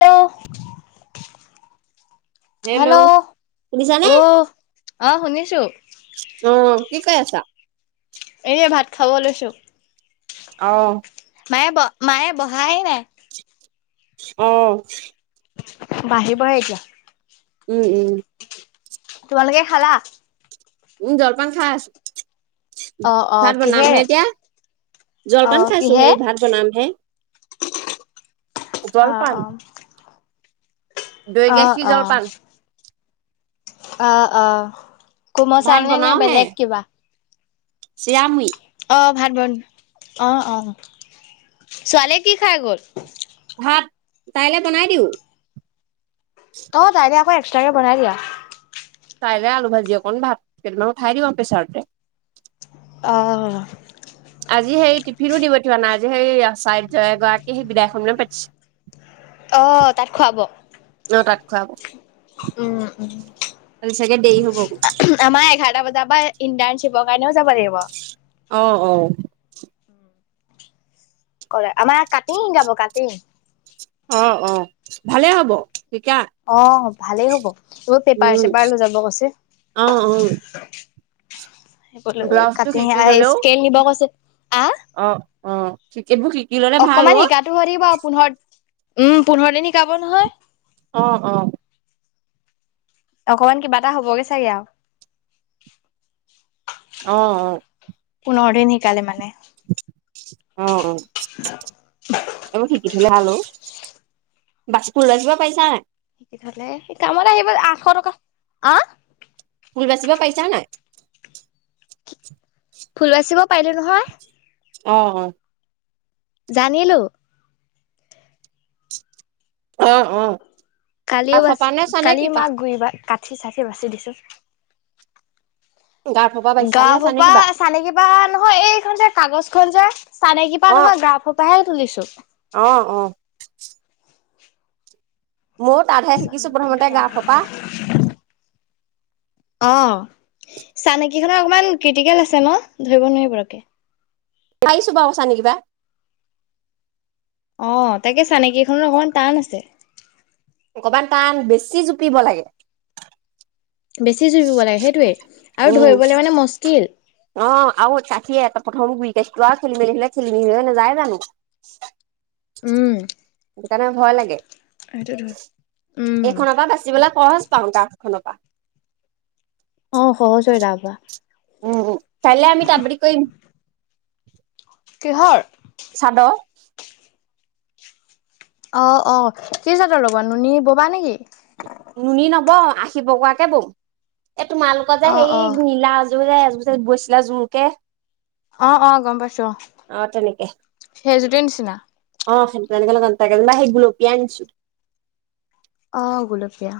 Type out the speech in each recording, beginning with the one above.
Hello. Hello শুনিছানে অ, অহ শুনিছো। অ কি কই আছা। এনে ভাত খাব লৈছোঁ। অহ। মায়ে, ব মায়ে বহাই নাই। অহ। বাঢ়িবহে এতিয়া। উম উম। তোমালোকে খালা? উম জলপান খাই আছো। অ অ ভাত বনামহে কিহেৰে এতিয়া, অ জলপান খাইছো কিহে হেই ভাত বনামহে, অ জলপান। অ দৈ অ গাখীৰ অ জলপান। অ অহ। কোমল চাউল নে নে বেলেগ কিবা? চিয়া মুৰি। অ ভাত বন অ অ ছোৱালীয়ে কি খাই গ'ল? ভাত, তাইলে বনাই দিওঁ। তই তাইলে আকৌ তাকে বনাই দিয়া। তাইলে আলু ভাজি অকণ ভাত কেইটামান উঠাই দিও আৰু প্ৰেছাৰতে। অহ। আজি সেই টিফিনো দি পঠিউৱা নাই, আজি সেই আচাৰ্য এগৰাকী ৰ বিদায়সভা পাতিছে। অহ তাত খুৱাব। খোৱাব । উম উম চাগে দেৰি হ'ব আমাৰ এঘাৰটা বজাৰ পৰা ইন্টাৰ শিৱ কাৰণেও যাব লাগিব। অহ অ। ক'লে আমাক কাটিঙ শিকাব, কাটিঙ। অ অ ভালে হ'ব। শিকা অ ভালেই হ'ব টো পেপাৰ উম চেপাৰ লৈ যাব কৈছে। অ অ সেইবোৰলৈ ব্লাউজটো কাটি শিকি হাই ললেও স্কেল নিব কৈছে। আহ অ অ সি বোৰ সি অকমান শিকাটো হৈ থাকিব পোন্ধৰ - উম পোন্ধৰ দিন শিকাব নহয়। অ অ অকমান কিবা এটা হ'ব গে চাগে আৰু। অ অ নৰ দিন শিকালে মানে। অ অ এইবোৰ শিকি থলে ভালো বাছপুৰ বাচিব পাৰিছা নাই। শিকি থলে কামত আহিব আশ টকা আহ। ফুল বাচিব পাৰিছা নাই। ফুল বাচিব পাৰিলোঁ নহয়। অ অ জানিলোঁ। অ অ কালিও বাছ গাৰফপা নে চানে কালি কিবা মাক ঘুৰিবা কাট [unintelligible] ঠি চাকে বাচি দিছোঁ। গাৰফপা বাচিছা নে গাৰাফ চানে পা কিবা চানেকি পা নহয় এইখন যে কাগজ খন যে চানেকি পা নহয় গাৰাফপাহে তুলিছোঁ। তো অহ অহ ময়ো তাতহে শিকিছোঁ প্ৰথমতে গাৰাফ পা। অ চানকি খনৰ অকমান ক্ৰিটিকেল আছে ন ধৰিব নোৱাৰি পথকে। পাৰিছোঁ বাৰু চানেকি পা অ তাকে চানেকেইখনত অকমান টান আছে অকমান টান বেছি জোপিব লাগে। বেছি জুপিব লাগে সেইটোয়ে উম অ আৰু চাকি অ এখন পঠম গূৰি খাতিলো খেলি মেলি হ'লে খুলি দিব মন‌ নাজায় জানু। উম সেইটো কাৰণে ভয় লাগে। উম এইখনৰ পৰা বাচিবলৈ খৰচ। পাওঁ গাফ খন পৰা। অ সহজ হৈ পৰা। উম উ কাইলে আমি তাৰাপৰি কৰিম? কিহৰ। চাদৰ অ অ কি জাত ৰ'ব নুনী ববা নেকি? নুনি নব আহিব কোৱাকে বৌ। এ তোমালোকৰ যে অ সেই অ নীলাজ। এ তুমিছে এযোৰ বৈছিলা জোৰকে। অ অ গম পাইছো অ সেইজোৰ নিচিনা। ন সেই গুলপিয়া আনিছো? অ গুলপীয়া।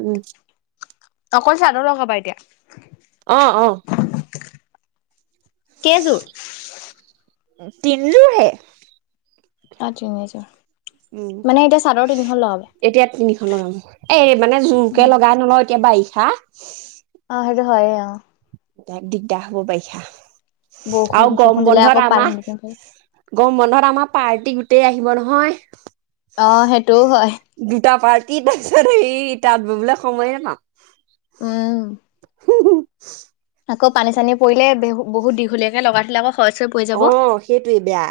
উম অকল চাদৰ লগাবা এতিয়া। অ অ কেযোৰ। তিন লো হে অ তুমিয়েই যোৱা। উম এতিয়া তিনিখনৰ লগাম এ মানে জোৰকে লগাই নলও এতিয়া বাই হা অ সেইটো হয় এই অ এই দিকদা হ'ব বাৰিষা আৰু বৰষুণ চৰষুণ দিলে আকৌ পানী বাহে গম বন্ধত আমাৰ পাৰ্টি গোটেই আহিব নহয় । অ সেইটোও হয় । কি তাৰ পিছত হেয়ি তাত ববলে সময়ে নাপাওঁ। উম [unintelligible] আকৌ পানী চানী পৰিলে বহু বহুত দীঘলীয়াকে লগাই থলে আকৌ খৰচ হৈ পৰি যাব। অ সেইটোৱে বেয়া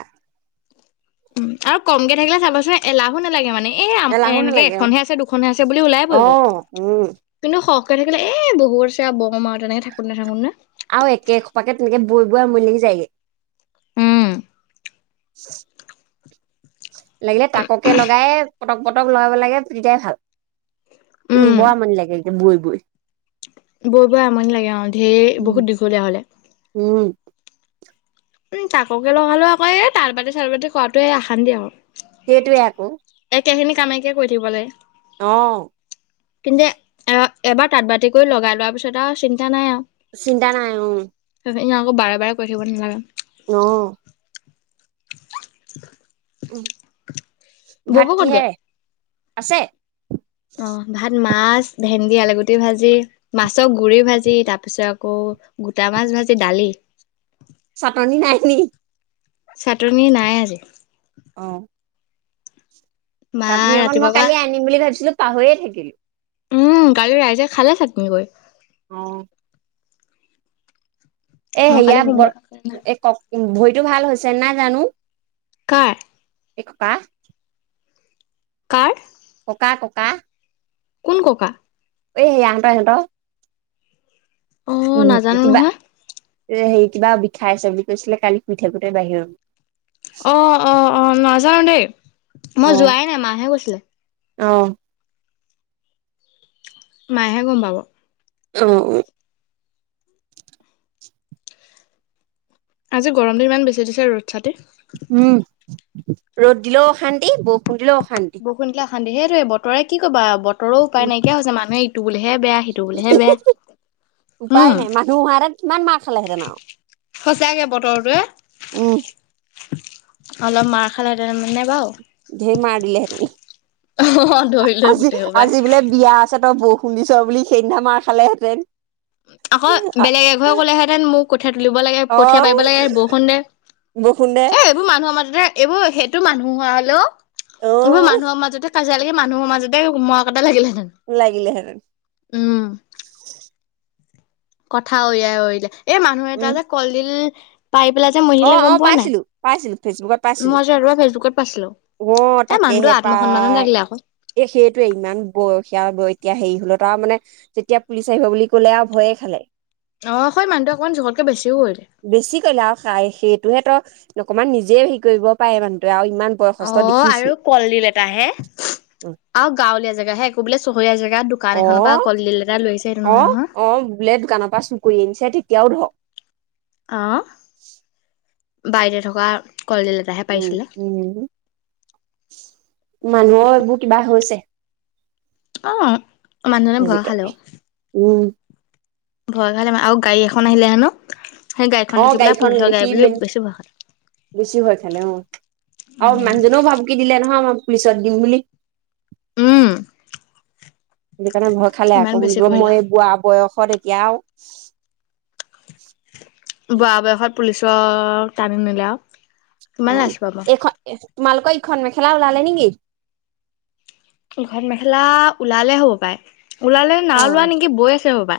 উম আৰু কমকে থাকিলে চাবচোন এলাহো নালাগে মানে এ এলাহো এনেকে নালাগে অ এখনহে আছে দুখনহে আছে বুলি ওলাই পৰিব অ', উম, কিন্তু [unintelligible] নে থাকো নে। আৰু একে সোপাকে তুমি বৈ। পুৰা মিলি যায় গে। উম [unintelligible] [unintelligible] [unintelligible] [unintelligible] লাগিলে তাককে লগাই? পটক পটক লগাব লাগে তেতিয়াই ভাল। উম ব আমনি লাগে? এ, বৈ বৈ। বৈ বৈ আমনি লাগে অ ঢেৰ উম। বহুত দীঘলীয়া হলে । উম, উম, তাককে লগালো আকৌ এই তাতবাতি চাতবাদি কৰাটোৱে আশান্তিয়ে আৰু। সেইটোৱে আকৌ। একেখিনি কামকে কৰি থাকিব লাগে। অ', তুমি আহ [unintelligible] এবাৰ তাঁত বাতি কৰি লগাই লোৱাৰ পিছত আৰু চিন্তা নাই আৰু। চিন্তা নাই। আকৌ বাৰে বাৰে ক থাকিব নালাগে। আহ। [inaudible] উম। বব ভাত কি ক'ত গ'ল? হে? আছে। অ ভাত মা। মাছ, ভেন্দি আলুগুটি ভাজি মাছৰ গুৰি ভাজি তাৰ পিছত আকৌ গোটা মাছ ভাজি দালি। চাটনি নাই নি? চাটনি নাই আজি। অ'। মা চাটনি অকন মই ৰাতিপুৱা পৰা কালি আনিম বুলি ভাবিছিলো। পাহ হৈয়ে থাকিলো। উম গালি ৰাইজে খালে চাকমি গৈ [unintelligible] অঁ। এ মই সেয়া কালি বৰ সোমবাৰ এ কক বত [unintelligible] এইটো ভাল হৈছে না জানো। কাৰ? এক পা। কাৰ? ককা ককা। কোন, ককা? এ এট এট [unintelligible] অ, নাজানো নহয়। এ, হেৰি কিবা বিষাই আছে বুলি কৈছিলে কালি শুই থাকোতে বাহিৰ। অ অ অ, নযানু দেই মই যোৱাই নাই মাহাহে কৈছিলে। আহ। মায়েহে গম পাব, অ অ, আজি গৰম দিন ইমান বেছি দিছে ৰ'দ ছাতি। উম। ৰ'দ দিলেও অশান্তি বৰষুণ। দিলেও অশান্তি। বৰষুণ দিলে সেইটোৱে বতৰে কি ক'বা বত ৰো উপায় উম নাইকিয়া হৈছে মানুহে বুলিহে বেয়া সিটো বুলিহে বেয়া উপায় উম নাই মানুহ হোৱা হেতেন কিমান মা খালেহেঁতেন আৰু সঁচাকে বতৰটোৱে উম। অলপ মাৰ খালে তাৰমানে বাৰু। ধেৰ মাৰ দিলে হেতেন। অ ধৰি লৈ আজি গোটেই সোপাই। আজি বোলে বিয়া আছে তই পুহ শুনিছ বুলি সেইদিনা মাৰ খালেহেঁতেন! আকৌ বেলেগ এঘৰে কলেহেঁতেন মোক কঠিয়া তুলিব লাগে অ কঠিয়া পাৰিব লাগে বৰষুণ দে বৰষুণ দে এ এইবোৰ মানুহৰ মাজতে এইবোৰ সেইটো মানুহ হোৱা অ হলেও মানুহৰ মাজতে কা তিলৈকে মানুহ মাজতে কুমুৱা কটা লাগিলে লাগিলে হেতেন। কথা উয়াই ওয়াই। এই মানুহ এটা উম যে কলডিল পাৰি পেলাই যে অ মৰিলে অ গম পোৱা নাই? পাইছিলো পাইছিলো ফেচবুকত পাইছিলো মই যে ৰাতিপুৱা ফেচবুকত পাইছিলো। অ এ মানুহটো তাকেহে আত্মসন্মানত পাই লাগিলে আকৌ। এ সেইটোৱে ইমান বয়সীয়া ব তেতিয়া হেৰি হলত আৰু মানে যেতিয়া পুলিচ আহিব বুলি কলে আৰু ভয়ে খালে। অ হয় মানুহটো অকমান জোখতকে বেছিও কৰিলে। বেছি কৰিলে আৰু খাই সেইটোহে তো অকমান নিজে হেৰি কৰিব পাৰে মানুহটে আৰু ইমান অ বয়সস্থ দেখিছি আৰু কলডিল এটা হে আৰু গাঁৱলীয়া জেগা হে একো বোলে চহৰীয়া যে - দোকান অ এখনৰ বা কলডিল এটা লৈছে অ অ বোলে দোকানৰ পৰা চু কৰি আনিছে তেতিয়া ধ আহ [unintelligible] থকা কলডিল এটাহে উ পাৰিছিলে। উ মানুহৰ এইবোৰ কিবা হৈছে। অ মানুহজনে ভয় আজিকাল খালে অ', উম ভয় খালে আৰু গাড়ী এখন আহিলে হেনো। সেই অ দেখি পেলাই গাড়ীখন পুলিচৰ গাড়ী দেখি বুলি মেইন বেছি ভয় খালে। বেছি ভয় খালে অ আৰু মানুহজনেও ভাবকি দিলে নহয় পুলিছত দিম বুলি। উম সেকাৰণে ভয় খালে ইমান আকৌ বেছি বিব কৰিলে মই এই আৰু। বোৱা বয়সত য়াওক বোৱা বয়খত পুলিছ তান নিল অ এখ [unintelligible] তোমালোক এইখন মেখেলা ওলালে নেকি? ঘৰ মেখেলা ওলালে হ'ব পায় ওলালে অ নাওোৱা নেকি বৈ আছে ৰবা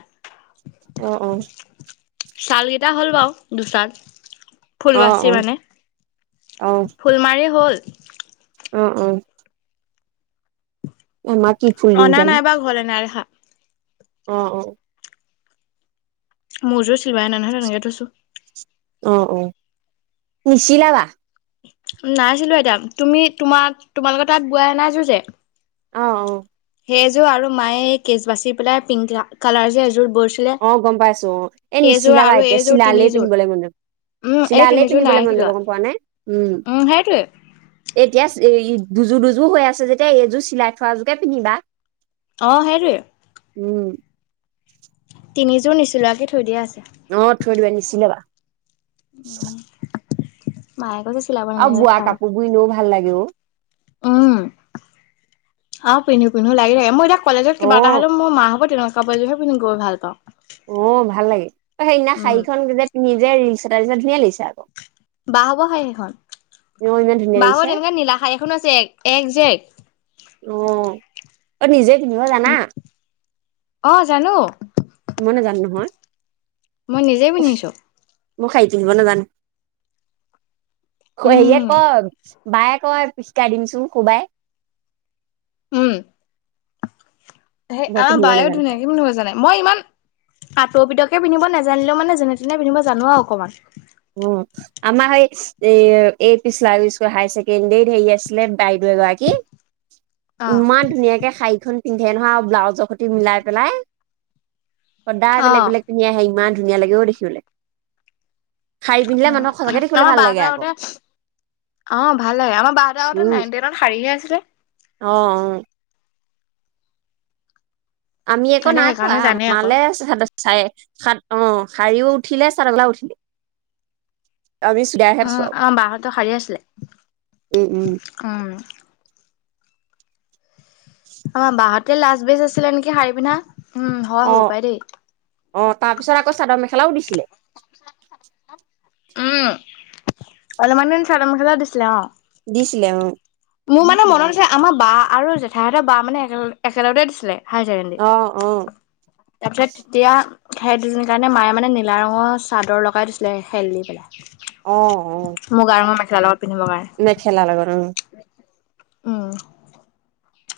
অ অ ছালকেইটা হ'ল বাও দুচাত ফুল অ বাচি মানে অ অ ফুল মাৰি হ'ল [unintelligible] অ অ মা কি ফুললিম জানি সা অ অ মোৰযোৰ চিলাই ন নহয় তেনেকে থৈছো । অ অ নিচ লাবা নাইছিলো এইতয়া তুমি তোমাৰ তোমালোকৰ তাত বুৱা এ নাইছো যে অ অ সেই এযোৰ আৰু মায়ে এই কেচ বাচি পেলাই পিংক কালাৰযোৰ এযোৰ বৈছিলে অ গম পাইছো অ এ সেইযোৰ নিচিলাবা আৰু এতিয়া এইযোৰ চিলালেই তিনিযোৰ পিন্ধিবলৈ মন যাব উম এই চিলালেই তিনিযোৰ পিন্ধিবলৈ নাই মন যাব চিলোৱা গম পোৱা নাই উম এ এতিয়া দুযো দুযো হৈ আছে যেতিয়া এইযোৰ চিলাই থোৱাযোৰোকে পিন্ধিবা অ হেৰি উম । তিনিযোৰ নিচোাকৈ থৈ দিয়া আছে অ থৈ দিব নি চিল বা উম মাই আৰু বোৱা কাপোৰ বুই এনেও ভাল ভাল লাগে অ । উম অ পিন্ধো পিন্ধো লাগি আৰু মই এতিয়া কলেজত অ কা এটা হ'লে মা হ'বনেকা কাপোৰযোৰে পিন্ধি গৈ ভাল পাওঁ অ ভাল লাগে সেইদিনা উম শাৰীখন যে ৰিলচ তাৰ পিত ধুনীয়া লাগিছে আকৌ বাঁহবৰ খাই সেইখন অ', ইমান ধুনীয়া বাঁহৰ লাগিছে তেনেকুৱা নীলা খাই এখন আছে এক এক জে অ', এক নিজে নিব জানা? অ জানো। মই নাজানো নহয়। মই নিজেই পিন্ধিছো। মোক সাৰি পিন্ধিব নাজানো। [unintelligible] উম বায়ে কয় পিচকাই দিমচো কোবাই। উম। হেই মই আমাৰ পিন্ধিব বায়ো নাজানো শাৰী। ধুনীয়াকে পিন্ধিব জানে। মই ইমান আঁতৌ পিটৌকে পিন্ধিব নেজানিলেও মানে যেনে তেনে পিন্ধিব জানো আৰু অকমান। উম, আমাৰ সেই এই পিছলা স্কুল হায় ছেকেণ্ডৰীত হেৰি আছিলে বাইদেউ এগৰাকী অ ইমান ধুনীয়াকে সাইখন পিন্ধে ধেন নহয় ব্লাউজৰ সতি মিলাই পেলাই। সদায় অ বেলেগ বেলেগ পিন্ধি আহে ইমান ধুনীয়া লাগে অ দেখিবলে। আমাৰ বা হতৰ আকৌ আগতে, অ ভাল লাগে, আমাৰ বাহ হতৰ আগতে উম, নাইন টেনত শাৰীহে আছিলে। অ', অ'। আমি আকো সিহঁতে নাই পোৱা সেইকাৰণে জানে আকৌ আমালে চাদ অ শাৰীও উঠিলে, চাদৰ সেলাও উঠিলে। আমি চুইদাৰহে আছো উম আৰু আমাৰ বা হতৰ শাৰী উম উম আছিলে, উম। আমাৰ বা হত টোয়ে লাষ্ট বেস্ট আছিলে নিকি শাৰী পিন্ধা। উম হয় অ হ'ব পাই দেই অ তাৰপিছত আকৌ চাদৰ মেখেলাও দিছে লে। উম অলপমান দিন চাদৰ মখেলাও দিছিলে অ। দিছিলে অ মোৰ মানে মনত আছে আমাৰ বা আৰু জেঠাইহঁতৰ বা মানে একেলগে একেলগতে দিছিলে। হায়াৰ অ অ ছেকেণ্ডাৰী, তাৰপিছত তেতিয়া সেই দুজনী কাৰণে মায়ে মানে নীলা ৰঙৰ চাদৰ লগাই দিছিলে খেল দি পেলাই। অ অ। [unintelligible] মেখেলা লগত অ। উম।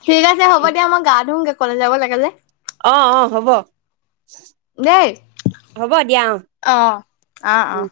ঠিক আছে হ'ব দিয়া মই গা ধুওঁ গে কলেজ যাব লাগে যে। অ অ হ'ব। দেই হ'ব দিয়া অ। অ অ অ উম